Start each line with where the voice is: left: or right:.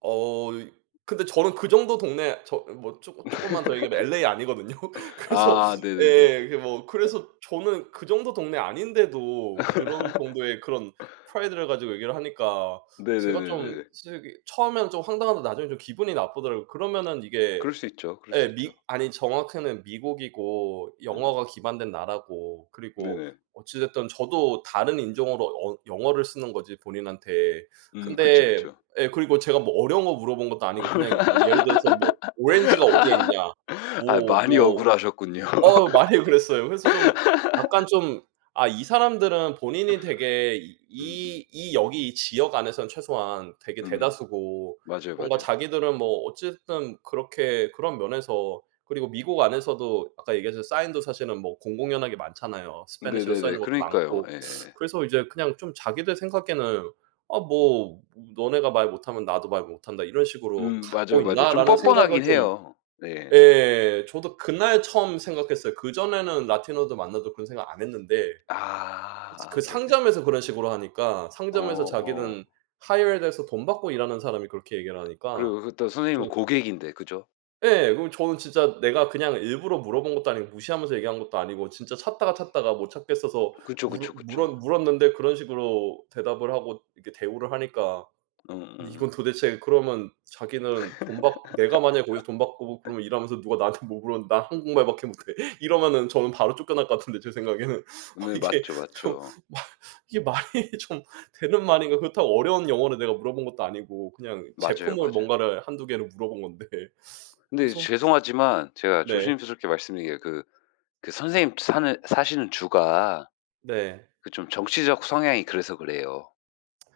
right: 어 이 근데 저는 그 정도 동네 저 뭐 쪼끔 쪼끔만 더 얘기하면 LA 아니거든요. 그래서
left: 아. 네네네.
right: 예. 이게 뭐 그래서 저는 그 정도 동네 아닌데도 그런 정도의 그런 프라이드를 가지고 얘기를 하니까. 제가 좀
left: 네네네네네.
right: 솔직히 처음에는 좀 황당하다 나중에는 좀 기분이 나쁘더라고. 그러면은 이게
left: 그럴 수 있죠, 그럴 수
right: 예,
left: 있죠.
right: 미 아니 정확히는 미국이고
left: 음음.
right: 영어가 기반된 나라고 그리고
left: 네네.
right: 어찌됐든 저도 다른 인종으로 언 영어를 쓰는 거지 본인한테.
left: 음. 그쵸,
right: 근데
left: 그쵸.
right: 예. 그리고 제가 뭐 어려운 거 물어본 것도 아니고 그냥 뭐 예를 들어서 뭐 "오렌지가 어디에 있냐?"
left: 아.
right: 뭐
left: 많이
right: 뭐
left: 억울 하셨군요.
right: 어. 많이 억울했어요. 그래서 좀 약간 좀 아 이 사람들은 본인이 되게
left: 음음.
right: 이 이 여기 이 지역 안에서는 최소한 되게
left: 음.
right: 대다수고
left: 맞아요,
right: 뭔가
left: 맞아요.
right: 자기들은 뭐 어찌 됐든 그렇게 그런 면에서 그리고 미국 안에서도 아까 얘기하신 사인도 사실은 뭐 공공연하게 많잖아요. 스페니시로 써
left: 네네네.
right: 있는 것도
left: 그러니까요.
right: 많고.
left: 예예.
right: 그래서 이제 그냥 좀 자기들 생각에는 아 뭐 ''너네가 말 못하면 나도 말 못한다.' 이런 식으로
left: 음.
right: 갖고
left: 맞아요, 맞아요. 좀
right: 있나?'라는 생각을
left: 뻔뻔하긴
right: 좀
left: 해요. 네.
right: 예. 저도 그날 처음 생각했어요. 그전에는 라티노들 만나도 그런 생각 안했는데.
left: 아.
right: 이제 그
left: 아 네네.
right: 상점에서 그런 식으로 하니까
left: 어.
right: 상점에서
left: 어.
right: 자기는 hired 돼서 돈 받고 일하는 사람이 그렇게 얘기를 하니까
left: 그리고 그것도 선생님은
right: 좀
left: 고객인데, 그죠?
right: 예. 그럼 저는 진짜 내가 그냥 일부러 물어본 것도 아니고 무시하면서 얘기한 것도 아니고 진짜 찾다가 찾다가 못 찾겠어서
left: 그쵸,
right: 물어
left: 그쵸,
right: 물어
left: 그쵸.
right: 물었는데 그런 식으로 대답을 하고 이렇게 대우를 하니까.
left: 응.
right: 근데 이건
left: 응응.
right: 도대체 그러면 자기는 돈 받고 내가 만약 거기서 돈 받고 그러면 일하면서 누가 나한테 뭐 물어봤는데 "난 한국말밖에 못해." 이러면 저는 바로 쫓겨날 것 같은데 제 생각에는. 어
left: 네.
right: '이게
left: 맞죠,
right: 좀
left: 맞죠.
right: 말 이게 말이 좀 되는 말인가.' 그렇다고 어려운 영어를 내가 물어본 것도 아니고 그냥
left: 맞아요,
right: 제품을
left: 맞아요.
right: 뭔가를 1-2 개를 물어본 건데.
left: 근데 이제
right: 그래서
left: 죄송하지만 제가
right: 네.
left: 조심스럽게 말씀드리는 게 그 그 선생님 사는 사시는 주가
right: 네.
left: 그 좀 정치적 성향이 그래서 그래요.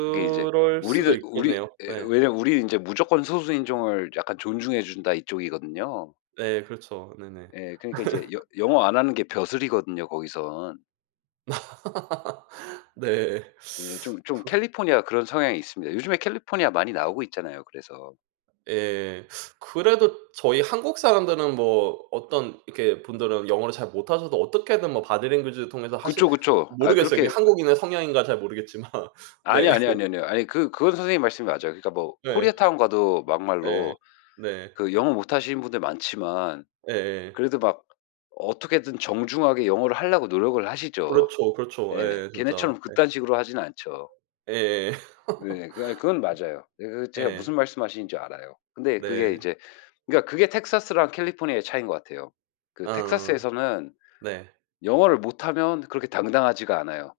left: 그게 이제
right: 수도
left: 우리는 우리
right: 있겠네요.
left: 예.
right: 네.
left: 왜냐하면 우리는 인제 "무조건 소수 인종을 약간 존중해 준다." 이쪽이거든요.
right: 네. 그렇죠. 네네.
left: 예. 그러니까 이제 여 영어 안 하는 게 벼슬이거든요, 거기선.
right: 네.
left: 예. 좀 좀
right: 그
left: 캘리포니아 그런 성향이 있습니다. 요즘에 캘리포니아 많이 나오고 있잖아요 그래서.
right: 예. 그래도 저희 한국 사람들은 뭐 어떤 이렇게 분들은 영어를 잘 못하셔도 어떻게든 뭐 보디랭귀지 바디랭귀지를 통해서 하실
left: 그쵸, 그쵸. 아
right: 모르겠어요. 이게
left: 그렇게 아
right: 한국인의 성향인가 잘 모르겠지만.
left: 아니,
right: 네.
left: 아니, 아니요, 아뇨. 아니 그 그건 선생님 말씀이 맞아요. 그러니까 뭐
right: 네.
left: 코리아타운 가도
right: 예.
left: 막말로
right: 네.
left: 그 영어 못하시는 분들이 많지만
right: 예예.
left: 그래도 막 어떻게든 정중하게 영어를 하려고 노력을 하시죠.
right: 그렇죠, 그렇죠.
left: 예.
right: 예. 진짜.
left: 걔네처럼
right: 예.
left: 그딴 식으로 하지는 않죠.
right: 예예.
left: 네. 그 아 그건 맞아요. 그 그거 제가 무슨
right: 예.
left: 말씀 하시는지 알아요. 근데 그게
right: 네.
left: 이제 그러니까 그게 텍사스랑 캘리포니아의 차이인 것 같아요. 그
right: 아.
left: 텍사스에서는
right: 네.
left: 영어를 못하면 그렇게 당당하지가 않아요.